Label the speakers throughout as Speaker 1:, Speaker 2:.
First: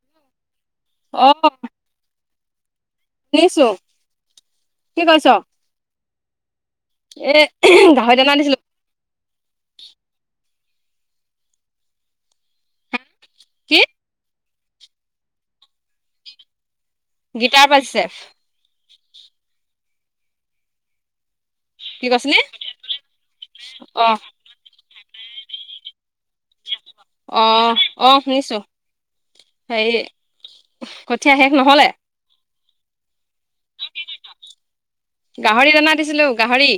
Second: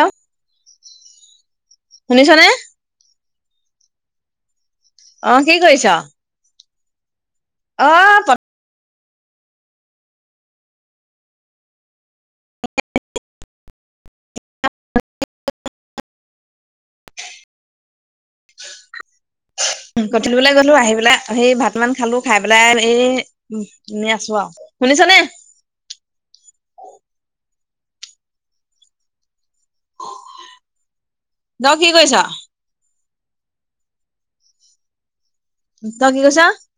Speaker 1: আহ।
Speaker 2: আহ।
Speaker 1: শুনিছ নে।
Speaker 2: শুনিছোঁ।
Speaker 1: অ কি কৰিছ।
Speaker 2: এ
Speaker 1: অ
Speaker 2: গাহৰি দানা দিছিলোঁ। কি? গিটাৰ পাইছে।
Speaker 1: উ গধূলো ওলায় গ'লো আহি পেলা। সেই ভাত মান
Speaker 2: কি
Speaker 1: খালোঁ
Speaker 2: কৈছিলি
Speaker 1: খাই পেলাই এই
Speaker 2: অ
Speaker 1: এনেই আছোঁ আৰু শুনিছ নে।
Speaker 2: অ অ শুনিছোঁ। হেই কঠীয়া শেষ
Speaker 1: তই
Speaker 2: নহ'লে।
Speaker 1: কি কৰিছ?
Speaker 2: গাহৰি দানা
Speaker 1: তই কি
Speaker 2: দিছিলো
Speaker 1: কৰিছ?
Speaker 2: গাহৰি।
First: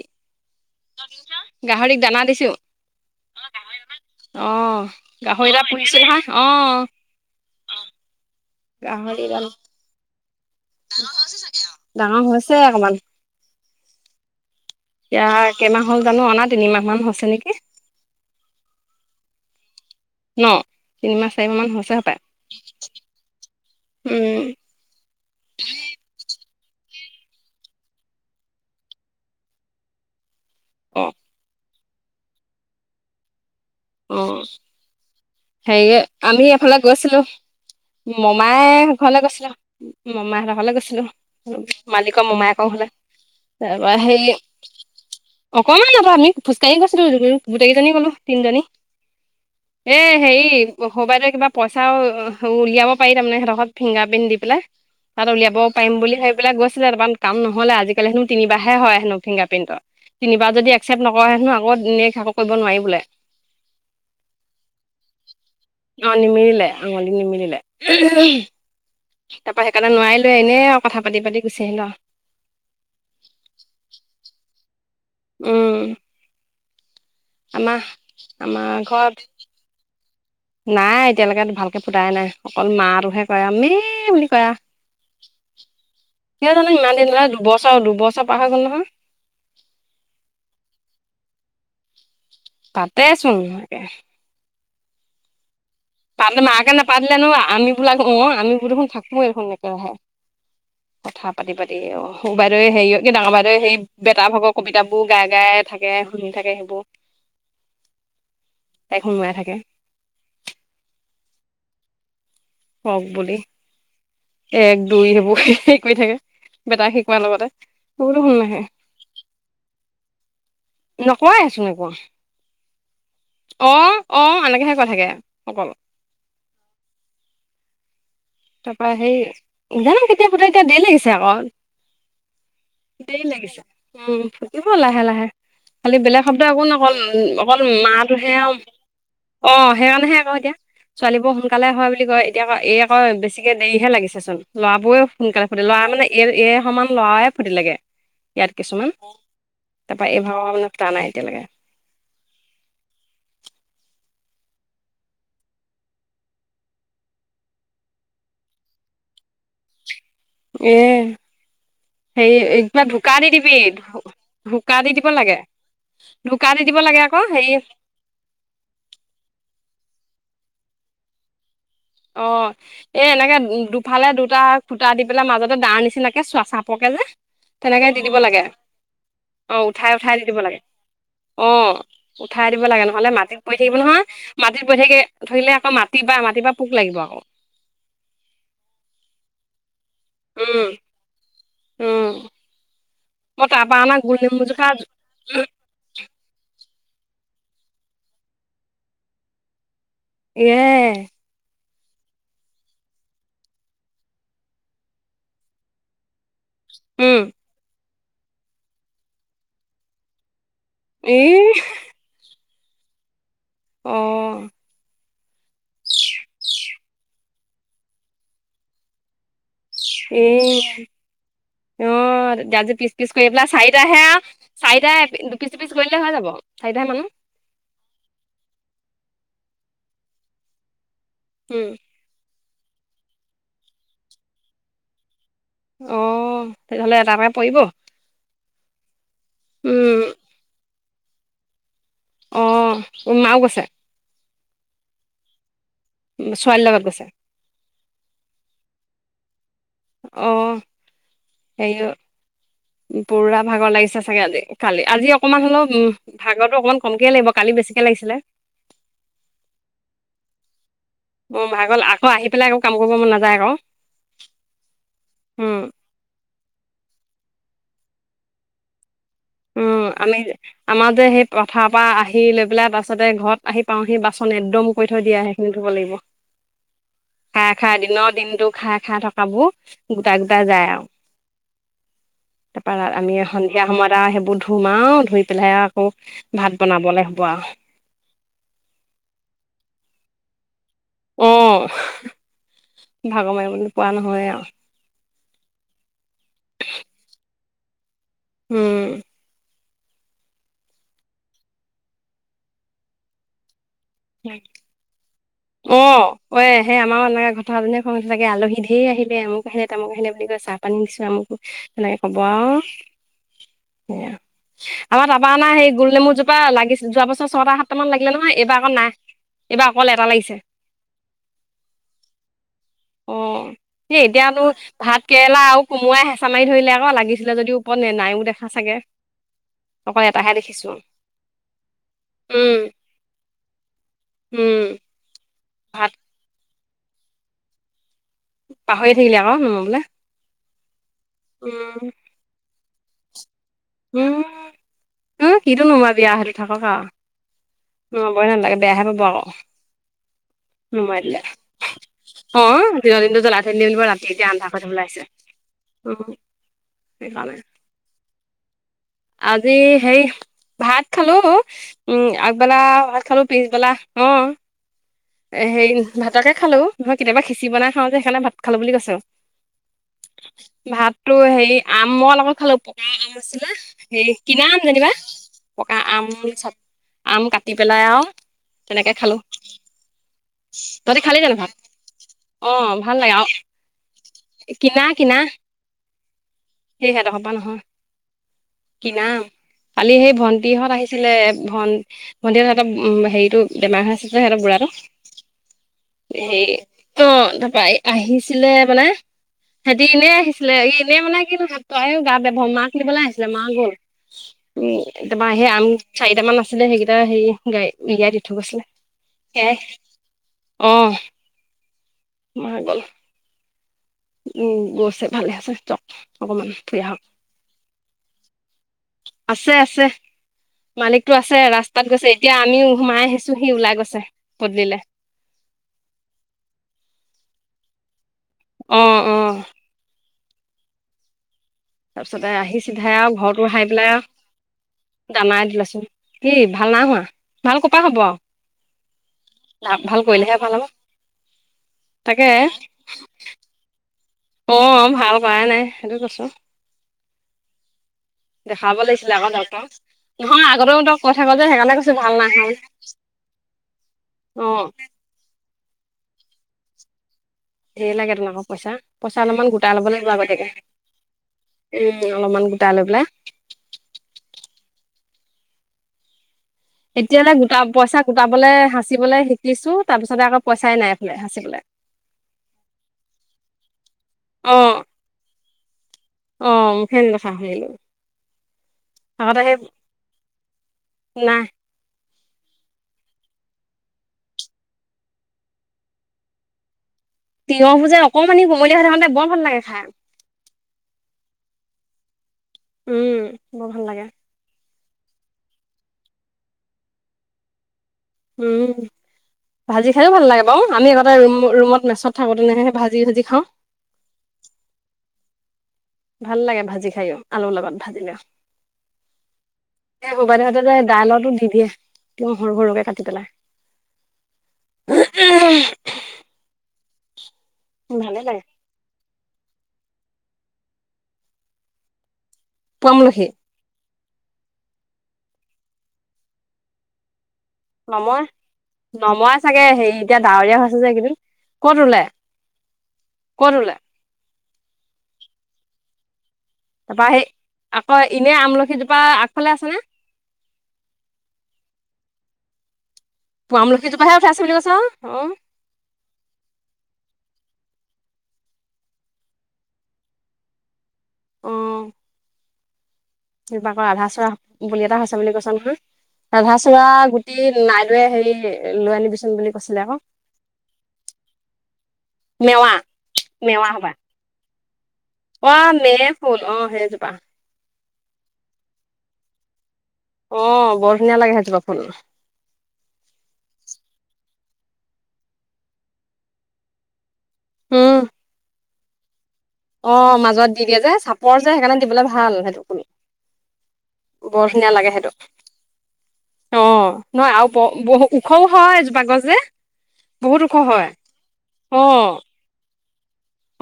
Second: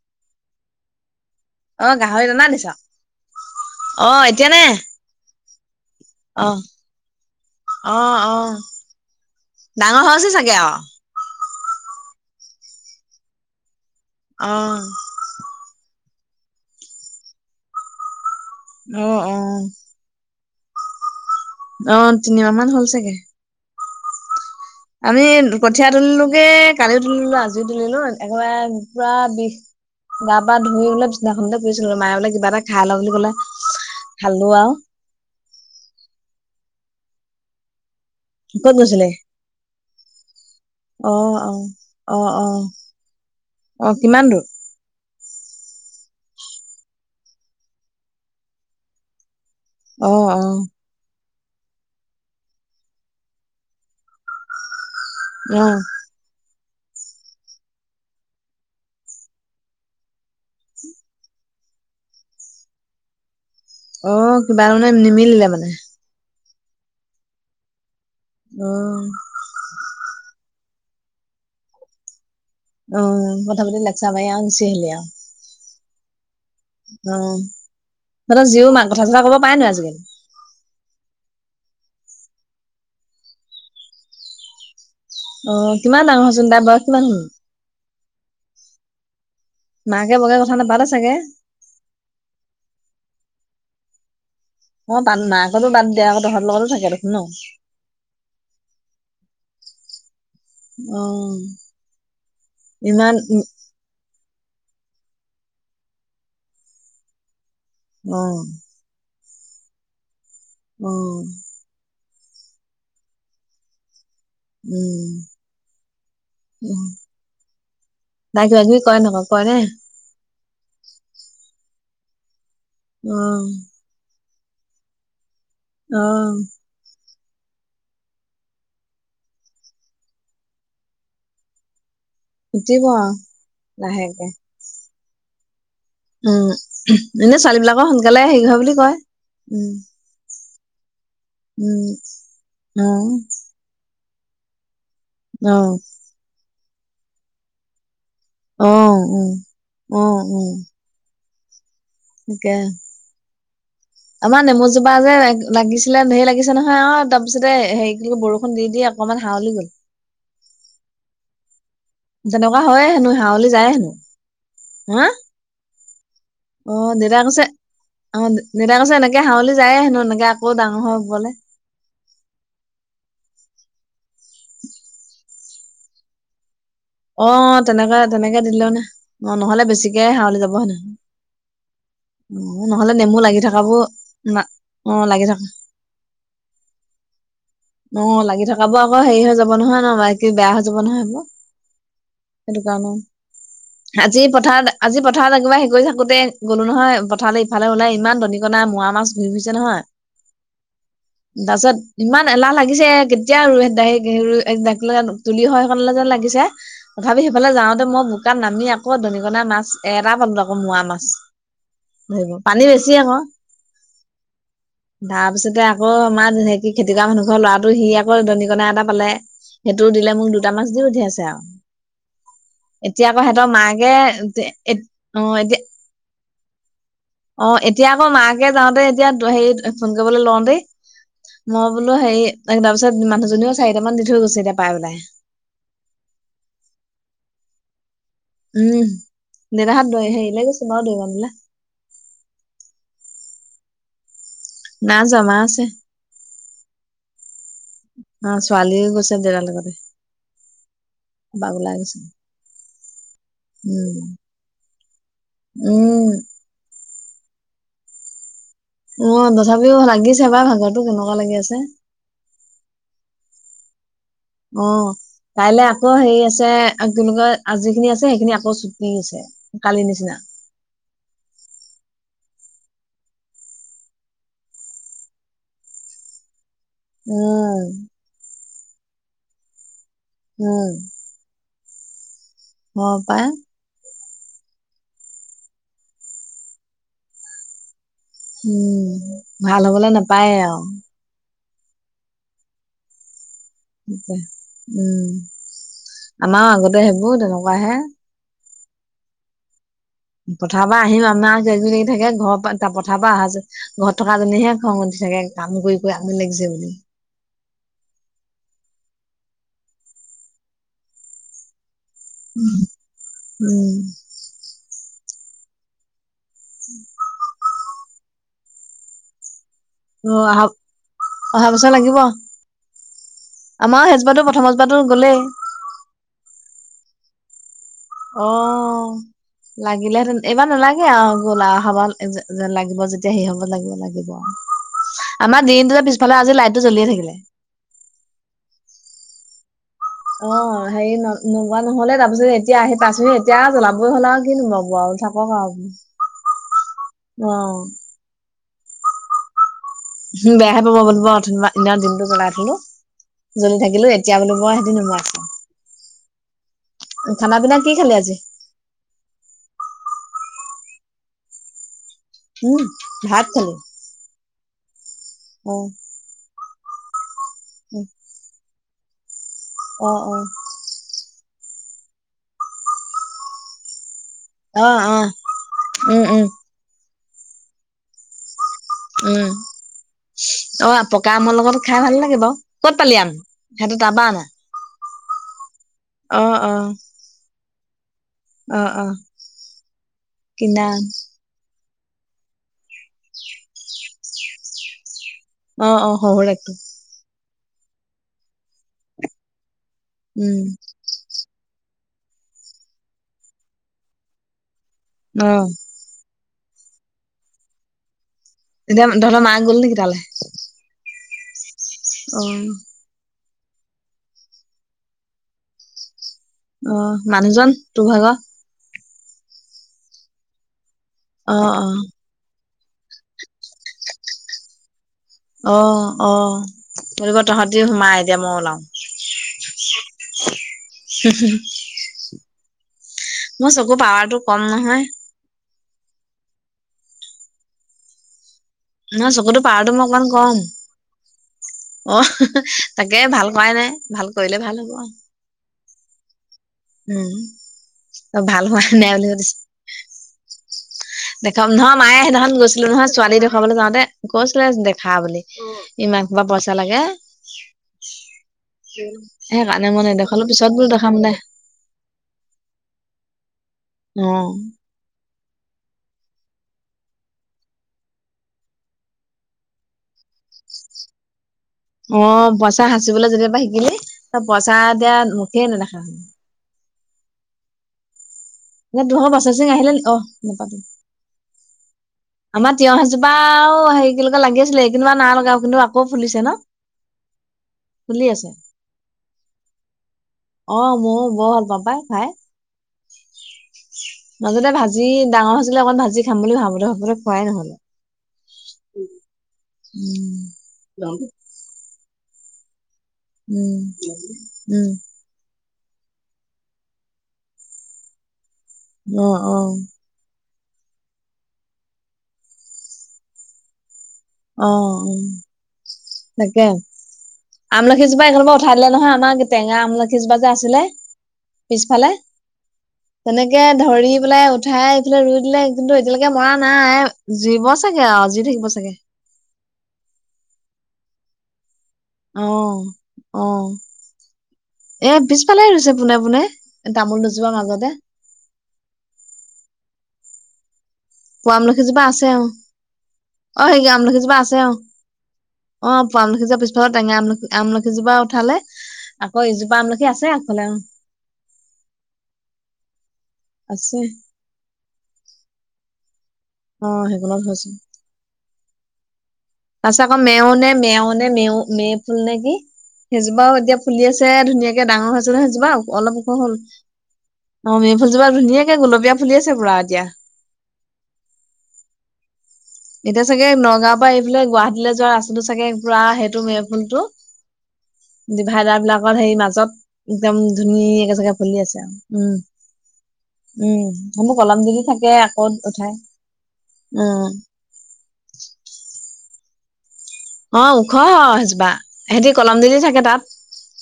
Speaker 1: অ
Speaker 2: গাহৰিক
Speaker 1: গাহৰি দানা
Speaker 2: দিছো
Speaker 1: দিছ অ এতিয়ানে।
Speaker 2: হা অ
Speaker 1: অ
Speaker 2: গাহৰি দানা
Speaker 1: আহ ডাঙৰ হৈ হৈছে চাগে অ।
Speaker 2: ডাঙৰ হৈছে অকমান।
Speaker 1: অ
Speaker 2: এতিয়া কেইমাহ হল জানো অনা তিনিমাহ মান হৈছে নেকি।
Speaker 1: অ অ।
Speaker 2: ন তিমীমাছ।
Speaker 1: অ তিনিমাহ মান হ'ল চাগে।
Speaker 2: উম।
Speaker 1: আমি কঠীয়া তুলিলোগে কালিও তুলিলো আজিও তুলিলো একেবাৰে পুৰা বিষ। গা পা ধুই
Speaker 2: অ
Speaker 1: বোলে বিছনাখনতে কৰিছিলো মায়ে বোলে কিবা এটা খাই লওঁ বুলি ক'লে।
Speaker 2: অ
Speaker 1: খালো আৰু
Speaker 2: সেয়ে আমি এফালে গৈছিলো। মমাই
Speaker 1: ক'ত গৈছিলি?
Speaker 2: ঘৰলৈ গৈছিলো মামাইহতৰ ঘৰলৈ গৈছিলো
Speaker 1: অ অ অ
Speaker 2: মালিকৰ
Speaker 1: অ
Speaker 2: মমাইকৰ ঘৰলে।
Speaker 1: অ
Speaker 2: তাপা
Speaker 1: কিমান
Speaker 2: হেৰি
Speaker 1: দূৰ
Speaker 2: অকণমান আক আমি খোজকাঢ়ি গৈছিলোঁ গোটেইজনী গ'লো তিনজনী এ
Speaker 1: অ অ
Speaker 2: হেৰি সউবাইদেওৱে কিবা পইচা উলিয়াব পাৰি তাৰমানে সেতঘৰত ফিংগাৰ প্ৰিন্ট দি পেলাই তাত উলিয়াব
Speaker 1: অ
Speaker 2: পাৰিম বুলি ভাবি পেলাইগৈছিলে তাৰপা কাম নহ'লে আজিকালি হেনো তিনিবাহে হয় হেনো ফিংগাৰ প্ৰিণ্টৰ তিনিবাৰ যদি একচেপ্ট নকৰে হেনো আকৌ নেক্স আকৌ কৰিব নোৱাৰি বোলে
Speaker 1: অ কিবা কতে নিমিলিলে মানে
Speaker 2: আঙলি নিমিলিলে
Speaker 1: উম
Speaker 2: তাৰপা সেইকাৰণে নোৱাৰাই লৈ এনেই কথা পাতি পাতি গুচি আহিলো আৱ
Speaker 1: অ কথা পাতি লেকচাৰ মাৰি গুচি আহিলি আৱ
Speaker 2: উম
Speaker 1: অ
Speaker 2: আমাৰ
Speaker 1: তহঁতৰ জীও
Speaker 2: আমাৰ
Speaker 1: মাক কথা চথা
Speaker 2: ঘৰত
Speaker 1: ক'ব পাৰে নো আজিকালি
Speaker 2: নাই এতিয়ালৈকে ভাল কে ফুটাই নাই অকল মাটোহে কয় আৱ মে বুলি কয় আৱ
Speaker 1: অ কিমান ডাঙৰ হৈচোন তাইৰ
Speaker 2: কিয়জানো
Speaker 1: বয়স
Speaker 2: ইমান
Speaker 1: কিমান
Speaker 2: দিন
Speaker 1: হ'ল
Speaker 2: হলে দুবছৰ দুবছৰ পাৰ হৈ গ'ল নহয়
Speaker 1: মাকে বকে কথা নাপাতে চাগে
Speaker 2: পাতে ছোন মাকে
Speaker 1: অ বান মা
Speaker 2: পাতে মাকে নাপাতিলে নো আমি বোলাক অ আমিবো দেখোন থাকো এই দেখোন একেৰাহে
Speaker 1: অ
Speaker 2: কথা পাতি পাতি অ বাইদেৱে হেৰিয়কে
Speaker 1: ইমান
Speaker 2: ডাঙৰ
Speaker 1: উ
Speaker 2: বাইদেউৱে হেৰি বেটা ভাগ কবিতা বোৰ গাই গাই থাকে শুনি থাকে সেইবোৰ
Speaker 1: উম
Speaker 2: সোমাই থাকে
Speaker 1: উম
Speaker 2: হওঁক বুলি এক দুই
Speaker 1: উম
Speaker 2: সেইবোৰ হে কৰি থাকে
Speaker 1: উম
Speaker 2: বেটাক শিকোৱাৰ লগতে তোৰ দেখোন
Speaker 1: তাই কিবা
Speaker 2: নাহে
Speaker 1: কিবি কয় নকয় কয় নে
Speaker 2: নোকোৱাই ছোন একো
Speaker 1: উম
Speaker 2: অঁ এনেকেহে কৈ থাকে অকল
Speaker 1: অহ
Speaker 2: তাৰপৰা সেই জানো কেতিয়া শুধে এতিয়া দেৰি লাগিছে আক
Speaker 1: শিকিব আৰু
Speaker 2: দেৰি লাগিছে উম
Speaker 1: লাহেকে
Speaker 2: ফুটিব লাহে লাহে খালি বেলেগ শব্দ
Speaker 1: উম
Speaker 2: একো নকও
Speaker 1: এনে
Speaker 2: অকল
Speaker 1: ছোৱালী
Speaker 2: অকল
Speaker 1: বিলাকৰ সোনকালে
Speaker 2: মাটোহে
Speaker 1: হেৰি
Speaker 2: আৱ
Speaker 1: হয় বুলি কয়
Speaker 2: অ
Speaker 1: উম
Speaker 2: সেইকাৰণেহে আকৌ এতিয়া ছোৱালীবোৰ সোনকালে
Speaker 1: উম
Speaker 2: হয় বুলি কয় এতিয়া এই আকৌ
Speaker 1: অ
Speaker 2: বেছি হে লাগিছে চোন লৰাবোৰে সোনকালে ফুটে লৰা মানে এই সমান লৰায়ে ফুটিলেগে ইয়াত
Speaker 1: অ অ
Speaker 2: কিছুমান
Speaker 1: উ
Speaker 2: তাৰপা এভাগওৰ মানে ফোটা নাই এতিয়ালৈকে
Speaker 1: একে
Speaker 2: [inaudible]
Speaker 1: আমাৰ নেমু জোপা যে লাগিছিলে ধেৰ লাগিছে নহয় আৱ তাৰপিছতে হেৰি কি বৰষুণ দি দি অকমান হাউলি গ'ল।
Speaker 2: এ
Speaker 1: তেনেকুৱা
Speaker 2: হেৰি কিবা
Speaker 1: হয়ে হেনো
Speaker 2: ঢুকা দি
Speaker 1: হাৱলি
Speaker 2: দিবি
Speaker 1: যায় হেনো
Speaker 2: ঢুকা দি
Speaker 1: হা
Speaker 2: দিব লাগে। ঢোকা দি
Speaker 1: অ
Speaker 2: দিব লাগে
Speaker 1: দেউতা
Speaker 2: আকৌ
Speaker 1: কৈছে
Speaker 2: হেৰি
Speaker 1: অ দেতা কৈছে এনেকে হাউলি যায়ে হেনো এনেকে ক ডাঙৰ হবলে
Speaker 2: অ এ এনেকে দুফালে দুটা খুটা দি পেলাই মাজতে দাৰ নিচিনাকে চোৱাচা প পকে যে
Speaker 1: অ
Speaker 2: তেনেকে দি দিব
Speaker 1: তেনেকে
Speaker 2: লাগে
Speaker 1: দিলে মানে
Speaker 2: অ
Speaker 1: নহলে
Speaker 2: উঠাই
Speaker 1: বেছিকে
Speaker 2: উঠাই দি
Speaker 1: হাৱলি
Speaker 2: দিব
Speaker 1: যাব
Speaker 2: লাগে।
Speaker 1: হেনো
Speaker 2: অ উঠাই দিব
Speaker 1: অ
Speaker 2: লাগে নহলে
Speaker 1: নেমু
Speaker 2: মাটিত
Speaker 1: লাগি
Speaker 2: পৰি থাকিব
Speaker 1: থকাবোৰ
Speaker 2: নহয়
Speaker 1: না
Speaker 2: মাটিত পৰি
Speaker 1: অ
Speaker 2: থাকি
Speaker 1: লাগি থকা
Speaker 2: থাকিলে আকৌ মাটি বা মাটিৰ পৰা পোক লাগিব আকৌ
Speaker 1: অ লাগি থকাাব আকৌ হেৰি হৈ যাব নহয় ন বাকী বেয়া
Speaker 2: উম
Speaker 1: হৈ যাব নহয় সেইবোৰ
Speaker 2: উম
Speaker 1: সেইটো
Speaker 2: মই তাৰ পৰা অনা
Speaker 1: কাৰণে
Speaker 2: গোল
Speaker 1: আজি
Speaker 2: নেমু জোপা
Speaker 1: পথাৰত আজি পথাৰত একিবাৰ হেৰি কৰি থাকোতে গ'লো নহয় পথাৰতে ইফালে ওলাই ইমান দনিকনা মোৱা মাছ ঘূৰি ফুৰিছে নহয়।
Speaker 2: এ
Speaker 1: তাৰপিছত ইমান এলাহ লাগিছে কেতিয়া আৰু হেৰু তুলি হয় সেইখন যেন লাগিছে।
Speaker 2: উম
Speaker 1: তথাপি সেইফালে যাওঁতে মই বোকাত নামি আকৌ দৰিকণা মাছ এটা পাল। আকৌমোৱা মাছ
Speaker 2: ই
Speaker 1: ধৰিব পানী বেছি আকৌ
Speaker 2: অ
Speaker 1: তাৰপিছতে আকৌ আমাৰে কি খেতিকা মানুহ ঘৰ ল'ৰাটো সি আকৌ দৰিকণা এটা পালে সেইটো দিলে
Speaker 2: এ
Speaker 1: মোক দুটা মাছ দি পঠিয়াইছে আছে আৰু
Speaker 2: অ আজি পিচ
Speaker 1: এতিয়া
Speaker 2: পিচ
Speaker 1: আকৌ
Speaker 2: কৰি
Speaker 1: সিহঁতৰ
Speaker 2: পেলাই
Speaker 1: মাকে
Speaker 2: চাৰিটাহে চাৰিটা
Speaker 1: অ
Speaker 2: দু
Speaker 1: এতিয়া
Speaker 2: পিচ পিচ কৰিলে হৈ যাব চাৰিটাহে মানুহ
Speaker 1: অ এতিয়া আকৌ মাকে যাওঁতে এতিয়া হেৰি ফোন কৰিবলৈ লওঁ দেই
Speaker 2: উম
Speaker 1: মই বোলো হেৰি তাৰপিছত মানুহজনীও চাৰিটা মান দি থৈ গৈছে এতিয়া পাই বেলাই।
Speaker 2: অ তেতিয়হ'লে এটাকে পৰিব।
Speaker 1: উম দেতাহত দয়
Speaker 2: উম
Speaker 1: হেৰিলে গৈছ ন দেৰি মানিলে
Speaker 2: অ উ মাও গৈছে।
Speaker 1: না জমা আছে।
Speaker 2: ছোৱালী লগত গৈছে।
Speaker 1: অ ছোৱালীয়ে গৈছে দেৰাৰ
Speaker 2: অ
Speaker 1: লগতে
Speaker 2: হেৰি
Speaker 1: বাগলাই গৈছে
Speaker 2: পুৰা ভাগৰ লাগিছে
Speaker 1: উম
Speaker 2: চাগে আজি কালি আজি অকনমান হ'লেও উম ভাগৰো অকমান কমকে লাগিব কালি বেছিকে লাগিছিলে
Speaker 1: অ তথাপিও লাগিছে বা ভাগৰ
Speaker 2: অ ভাগল আকৌ আহি পেলাই একৌ কাম কৰিব মন নাযায় আকৌ
Speaker 1: অ
Speaker 2: উম
Speaker 1: কাইলে আকৌ হেৰি আছে কি বুলি কয় আজি খিনি আছে সেইখিনি আকৌ চুটি আছে কালি
Speaker 2: উম
Speaker 1: নিচিনা
Speaker 2: আমি আমাৰ যে সেই পথাৰ পৰা আহ ঠি লৈ পেলাই তাৰাছতে ঘৰত আহি পাও সি বাচন একদম কৈ থৈ দিয়া সেইখিনি থব লাগিব। খাই
Speaker 1: উম
Speaker 2: খাই দিনৰ দিনটো খাই খাই থকাবোৰ গোটা গোটা যায়
Speaker 1: উম
Speaker 2: আৰু তাৰপাৰ
Speaker 1: অ
Speaker 2: আমি
Speaker 1: পাই
Speaker 2: সন্ধিয়া সময় সেইবোৰ ধুম আৰু ধুই পেলাই আকৌ ভাত বনাবলে হ'ব আৰু
Speaker 1: উম ভাল হবলৈ নাপায়ে আৰু
Speaker 2: অ ভাগমই
Speaker 1: উম আমাৰ আগতে সেইবোৰ তেনেকোৱা হে
Speaker 2: উম
Speaker 1: পথাৰ পৰা আহিম আমাৰি থাকে ঘৰৰ পথাৰ পৰা অহা যে। ঘৰত থকা জনিহে খং উঠি থাকে কাম কৰি কৰি আমনি লাগিছে বুলি
Speaker 2: খনে খং লাগে আলহী ঢৰ আহিলে আমু আহেনে তামুো আহেনে বুলি কয় চাহ পানী দিছো আমু সেনেকে ক'ব আৰু
Speaker 1: উম,
Speaker 2: সেইয়া আমাৰ তাৰপা না সেই গোল নেমুজোপা কিবা লাগিছিল যোৱা বছৰ ছটা সাতটা মান লাগিলে নহয় এইবাৰ আকৌ নাই এইবাৰ অকল এটা
Speaker 1: অ
Speaker 2: লাগিছে
Speaker 1: অহা অহা বছৰ লাগিব
Speaker 2: অ
Speaker 1: আমাৰ
Speaker 2: সেই
Speaker 1: সেইজোপাতো
Speaker 2: এতিয়াতো
Speaker 1: প্ৰথম জোপাতো
Speaker 2: ভাত
Speaker 1: গ'লেই
Speaker 2: কেৰেলা আৰু কোমোৰাই হেঁচা মাৰি ধৰিলে আকৌ লাগিছিলে যদিও [unintelligible]
Speaker 1: অ
Speaker 2: দেখা চাগে
Speaker 1: লাগিলে
Speaker 2: অকল
Speaker 1: হেতেন
Speaker 2: এটাহে
Speaker 1: এইবাৰ
Speaker 2: দেখিছো
Speaker 1: নালাগে আহ গ'ল হব
Speaker 2: উম
Speaker 1: লাগিব যেতিয়া সে হ'ব লাগিব লাগে
Speaker 2: উম
Speaker 1: আমাৰ দিনটোতে
Speaker 2: ভাত
Speaker 1: পিছফালে আজি লাইটটো জ্বলিয়ে থাকিলে
Speaker 2: পাহৰিয়ে থাকিলে আক নমাবলে
Speaker 1: অ হেৰি ন নোৱা নহলে তাৰপিছত এতিয়া আহি পাইছোহি এতিয়া জ্বলাবই হ'ল
Speaker 2: উম
Speaker 1: আৰু কি নোমোআমাও বল
Speaker 2: উম
Speaker 1: থাকক
Speaker 2: কিটো
Speaker 1: আৰু অ [unintelligible]
Speaker 2: অবই নালাগে বেয়াহে পাব আৰু [unintelligible]
Speaker 1: বেয়াহে পাব বোলো বা দিদিনা দিনতটো জ্বলাই
Speaker 2: অ
Speaker 1: উলো
Speaker 2: দিনৰ দিনটো জ্বলাই থৈ
Speaker 1: জ্বলি
Speaker 2: দিলে বুলিব
Speaker 1: থাকিলো এতিয়া বোলো ব সেইদিন [unintelligible] [inaudible]
Speaker 2: অ
Speaker 1: খানা পিনা কি খালি আজি?
Speaker 2: আজি সেই ভাত খালো। উম আগবেলা ভাত খালো পিছবেলা অ। এ
Speaker 1: অ
Speaker 2: হেৰি ভাতকে খালো নহয় কেতিয়াবা খিঁচি বনাই খাওঁ যে সেইকাৰণে ভাত খালো বুলি কৈছো। [unintelligible]
Speaker 1: অ অ।
Speaker 2: তটো হেৰি আম ম লগত খালো পকা আম আছিলে। হেই [unintelligible] কিনা আম
Speaker 1: অ অ
Speaker 2: যেনিবা।
Speaker 1: অ
Speaker 2: পকা আম
Speaker 1: উম উম
Speaker 2: আম কাটি পেলাই আৱ [unintelligible] তেনেকে খালো।
Speaker 1: উম অ
Speaker 2: তহতে
Speaker 1: পকা
Speaker 2: খালি
Speaker 1: আমৰ
Speaker 2: জানো ভাত।
Speaker 1: লগত খাই ভাল লাগে বাৰু
Speaker 2: অ
Speaker 1: ক'ত পালি
Speaker 2: ভাল
Speaker 1: আম
Speaker 2: লাগে অ।
Speaker 1: সেইটো তাৰপা আনা
Speaker 2: কিনা কিনা।
Speaker 1: অ অ
Speaker 2: সেই হেতৰ ঘপা নহয়।
Speaker 1: অ অ
Speaker 2: কিনাআম। কালি সেই
Speaker 1: কিনা
Speaker 2: ভন্টিহঁত আহিছিলে ভ ভণ্টিহত। [unintelligible] উম হেইটো বেমাৰ হৈ আছে যে সিহঁতৰ বুঢ়াটো।
Speaker 1: আম অ অ
Speaker 2: হে
Speaker 1: শহুৰেকটো
Speaker 2: অ। [unintelligible] তাই আহিছিলে মানে। হেতী এনেই
Speaker 1: উম
Speaker 2: আহিছিলে, এনেই মানে কিন্তু। [unintelligible] তাইও গা বেয়া মাকনিবলে আহিছিলে মা গ'ল। উম তাপা
Speaker 1: অ
Speaker 2: সেই আম চাৰিটামান আছিল। [unintelligible] আছিলে সেইকেইটা সেই গাই গাইদি। [unintelligible]
Speaker 1: এতিয়া তহত মা গ'ল নেকি তালে?
Speaker 2: অহ। উম
Speaker 1: অ
Speaker 2: গল। উম গৈছে ভালে আছে জক। [unintelligible]
Speaker 1: অহ মানুহজন তোৰ ভাগ?
Speaker 2: আছে আছে মালিকটো আছে
Speaker 1: অ
Speaker 2: ৰাস্তাত গৈছে এতিয়া। আমি সোমাই আহিছো সি ওলাই গৈছে পদূলিলে।
Speaker 1: অ অ কৰিবা তহঁতি সোমাই, এতিয়া মই ওলাও।
Speaker 2: অ অ
Speaker 1: [unintelligible] হু
Speaker 2: তাৰপিছতে আহি চিধাই আৱ ঘৰতো
Speaker 1: মোৰ
Speaker 2: হাই
Speaker 1: চকু
Speaker 2: পেলাই আৱ
Speaker 1: পাৱাৰটো কম নহয়
Speaker 2: দানাই দিলাচোন। [unintelligible] কি ভাল না হোৱা? ভাল ক'পা হব?
Speaker 1: নহ চকুতো পাৱাৰটো
Speaker 2: আৰু
Speaker 1: মো
Speaker 2: ভাল
Speaker 1: অকমান
Speaker 2: কৰিলেহে ভাল হ'ব
Speaker 1: কম। অ
Speaker 2: তাকে
Speaker 1: তাকে ভাল কৰাই নাই ভাল। কৰিলে ভাল
Speaker 2: অ
Speaker 1: হ'ব
Speaker 2: ভাল কৰা নাই সেইটো কৈছো।
Speaker 1: উম। অ ভাল হোৱা
Speaker 2: দেখাব
Speaker 1: নাই বুলি
Speaker 2: লাগিছিলে আকৌ
Speaker 1: সুধিছো।
Speaker 2: ডক্তৰক
Speaker 1: [unintelligible]
Speaker 2: নহয় আগতেও তই কৈ থাক যে
Speaker 1: দেখাম
Speaker 2: সেইকাৰণে
Speaker 1: নহয়
Speaker 2: কৈছো
Speaker 1: মায়ে
Speaker 2: ভাল নাই
Speaker 1: সেইদিনাখন
Speaker 2: হোৱা বুলি।
Speaker 1: গৈছিলো নহয় ছোৱালী দেখুৱাবলৈ যাওঁতে গৈছিলে
Speaker 2: অ
Speaker 1: দেখা বুলি। [unintelligible] ইমান হোপা পইচা লাগে।
Speaker 2: ধেৰ লাগে তোমাকো পইচা। পইচা অলপমান
Speaker 1: সেইকাৰণে
Speaker 2: গোটা
Speaker 1: মই
Speaker 2: ল'ব ল যোৱা
Speaker 1: নেদেখালো
Speaker 2: গতিকে।
Speaker 1: পিছত
Speaker 2: [unintelligible]
Speaker 1: বোলো দেখাম দে
Speaker 2: উম অলপমান গোটেই লৈ পেলাই।
Speaker 1: অ।
Speaker 2: এতিয়ালে গোটা পইচা গোটাবলে হাঁচিবলে শিকিছো। তাৰপিছতে আকৌ পইচাই নাই এইফালে। [unintelligible]
Speaker 1: অ পইচা সাঁচিবলৈ যেতিয়াবা শিকিলি। ত পইচা
Speaker 2: অ
Speaker 1: এতিয়া মুখে নেদেখা হলো।
Speaker 2: অ মূখে নেদেখা হৈ থাকিলে।
Speaker 1: অ তহৰ প্ৰচেচিং আহিলে নি অহ নাপাতো।
Speaker 2: নাই
Speaker 1: আমাৰ তিয়হ এজোপাও হেৰিকেলেকে লাগি আছিলে এ কেনোবা না লগা কিন্তু আকৌ ফুলিছে ন।
Speaker 2: [unintelligible] তিঁয়হ যে
Speaker 1: ফুলি আছে
Speaker 2: অকমানি কোমলিয়া হৈ থাকোতে বৰ ভাল লাগে খাই।
Speaker 1: খায়।
Speaker 2: উম। বৰ ভাল লাগে।
Speaker 1: ভাজি ডাঙৰ হৈছিলে অকণ ভাজি খাম বুলি ভাবিলো ভাবিলো খোৱাই নহ'ল।
Speaker 2: উম ভাজি খাইও ভাল লাগে বাউ। আমি
Speaker 1: উম
Speaker 2: আগতে ৰুম ৰুমত মেচত থাকো তেনেকেহে ভাজি ভাজি খাওঁ
Speaker 1: উম উম।
Speaker 2: ভাল লাগে ভাজি খাইও আলু লগত ভাজিলেও।
Speaker 1: অ অ।
Speaker 2: সৰুবাইদেউ হতে দালটো দি দিয়ে। সৰু সৰুকে কাটি পেলাই।
Speaker 1: অ অ তাকে আমলখিজোপা
Speaker 2: ভালে
Speaker 1: কোনোবা
Speaker 2: লাগে
Speaker 1: উঠাই দিলে নহয় আমাৰ টেঙা আমলখি জোপা যে আছিলে পিছফালে
Speaker 2: পুৱামলখি
Speaker 1: তেনেকে ধৰি পেলাই উঠাই এইফালে ৰুই দিলে কিন্তু এতিয়ালৈকে মৰা নাই জীৰিব চাগে আৰু জি থাকিব চাগে।
Speaker 2: নমৰে চাগে হেৰি এতিয়া ডাৱৰীয়া হৈছে যে সেইদিন
Speaker 1: অ অ
Speaker 2: ৰুলে
Speaker 1: এ পিছফালে ৰুইছে পোনে পোনে তামোল
Speaker 2: তাৰপা সেই
Speaker 1: দুজোপাৰ মাজতে
Speaker 2: আকৌ এনে আমলখিজোপা আগফালে আছেনে।
Speaker 1: পোৱা আমলখিজোপা আছে অ। অ সেই কি
Speaker 2: আমলখিজোপাহে
Speaker 1: আমলখিজোপা আছে
Speaker 2: উঠাইছে
Speaker 1: অ
Speaker 2: বুলি কৈছ
Speaker 1: অ আমলখিজোপা পিছফালৰ টেঙা আমলখি সিজোপা উঠালে আকৌ ইজোপা আমলখি আছে আগফালে।
Speaker 2: আহ
Speaker 1: আছে
Speaker 2: পাকৰ আধা চা বুলি এটা হৈছে বুলি কৈছে নহয়। ৰাধা
Speaker 1: অ
Speaker 2: চুৰা
Speaker 1: সেইকণত
Speaker 2: গুটি নাই লৈ হেৰি লৈ আনি বিচ
Speaker 1: তাৰ পাছতে আকৌ মেও নে মেও নে মেও মে ফুল নে কি
Speaker 2: মেৱা
Speaker 1: সেইজোপা এতিয়া
Speaker 2: মেৱা হবা
Speaker 1: ফুলি আছে ধুনীয়াকে। ডাঙৰ সেইজোপা
Speaker 2: অ মে
Speaker 1: অলপ ওখ হল
Speaker 2: ফুল অ সেইজোপা
Speaker 1: নমি ফুলজোপা ধুনীয়াকে গোলপীয়া ফুলি আছে পুৰা এতিয়া।
Speaker 2: অ বৰ ধুনীয়া লাগে আহ জহৱাব ফুল
Speaker 1: লে যোৱাৰ ৰাস্তাটো চাগে পুৰা সেইটো মেফুল টো
Speaker 2: উম
Speaker 1: ডিভাইডাৰ বিলাকত হে মাজত
Speaker 2: অ
Speaker 1: একদম
Speaker 2: মাজত দি দিয়ে যে
Speaker 1: ধুনীয়াকে জেগাত
Speaker 2: চাপৰ
Speaker 1: ফুলি
Speaker 2: যে
Speaker 1: আছে
Speaker 2: সেইকাৰণে
Speaker 1: আৰু
Speaker 2: দিবলৈ ভাল সেইটো ফুল
Speaker 1: উম উম তমো কলম
Speaker 2: বৰ
Speaker 1: দিদি
Speaker 2: ধুনীয়া লাগে
Speaker 1: থাকে
Speaker 2: সেইটো
Speaker 1: আকৌ উঠাই
Speaker 2: অ
Speaker 1: উম
Speaker 2: নহয় আৰু বহু ওখও হয় এজোপাগছ যে বহুত
Speaker 1: অ ওখ
Speaker 2: হয়
Speaker 1: বা
Speaker 2: অ
Speaker 1: সিহঁতি কলম দি দি থাকে তাত।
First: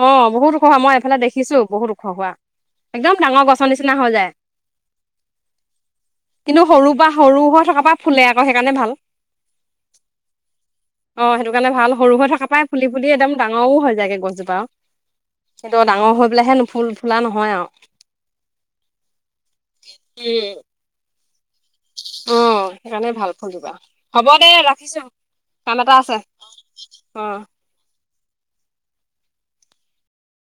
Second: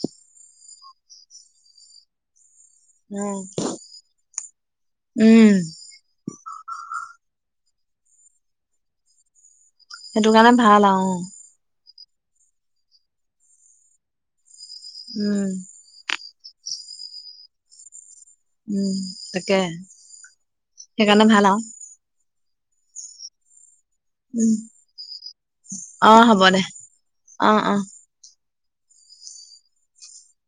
Speaker 2: অ বহুত ওখ হোৱা মই এইফালে দেখিছো বহুত ওখ হোৱা একদম
Speaker 1: উম
Speaker 2: ডাঙৰ গছৰ নিচিনা হৈ যায়।
Speaker 1: উম
Speaker 2: কিন্তু সৰু বা সৰু হৈ থকাৰ পৰা ফুলে আকৌ সেইকাৰণে ভাল
Speaker 1: সেইটো কাৰণে ভাল অ
Speaker 2: সেইটো কাৰণে ভাল সৰু হৈ থকা পাই ফুলি ফুলি একদম ডাঙৰও হৈ যায়গে গছজোপা
Speaker 1: উম
Speaker 2: সেইটো ডাঙৰ হৈ। বোলেহে নুফুল ফুলা নহয় আৰু
Speaker 1: উম তাকে
Speaker 2: উম।
Speaker 1: সেইকাৰণে ভাল আৰু
Speaker 2: অ সেইকাৰণে ভাল ফুলিবা হ'ব দে
Speaker 1: উম
Speaker 2: ৰাখিছো কাম এটা
Speaker 1: অ
Speaker 2: আছে
Speaker 1: হ'ব দে
Speaker 2: অ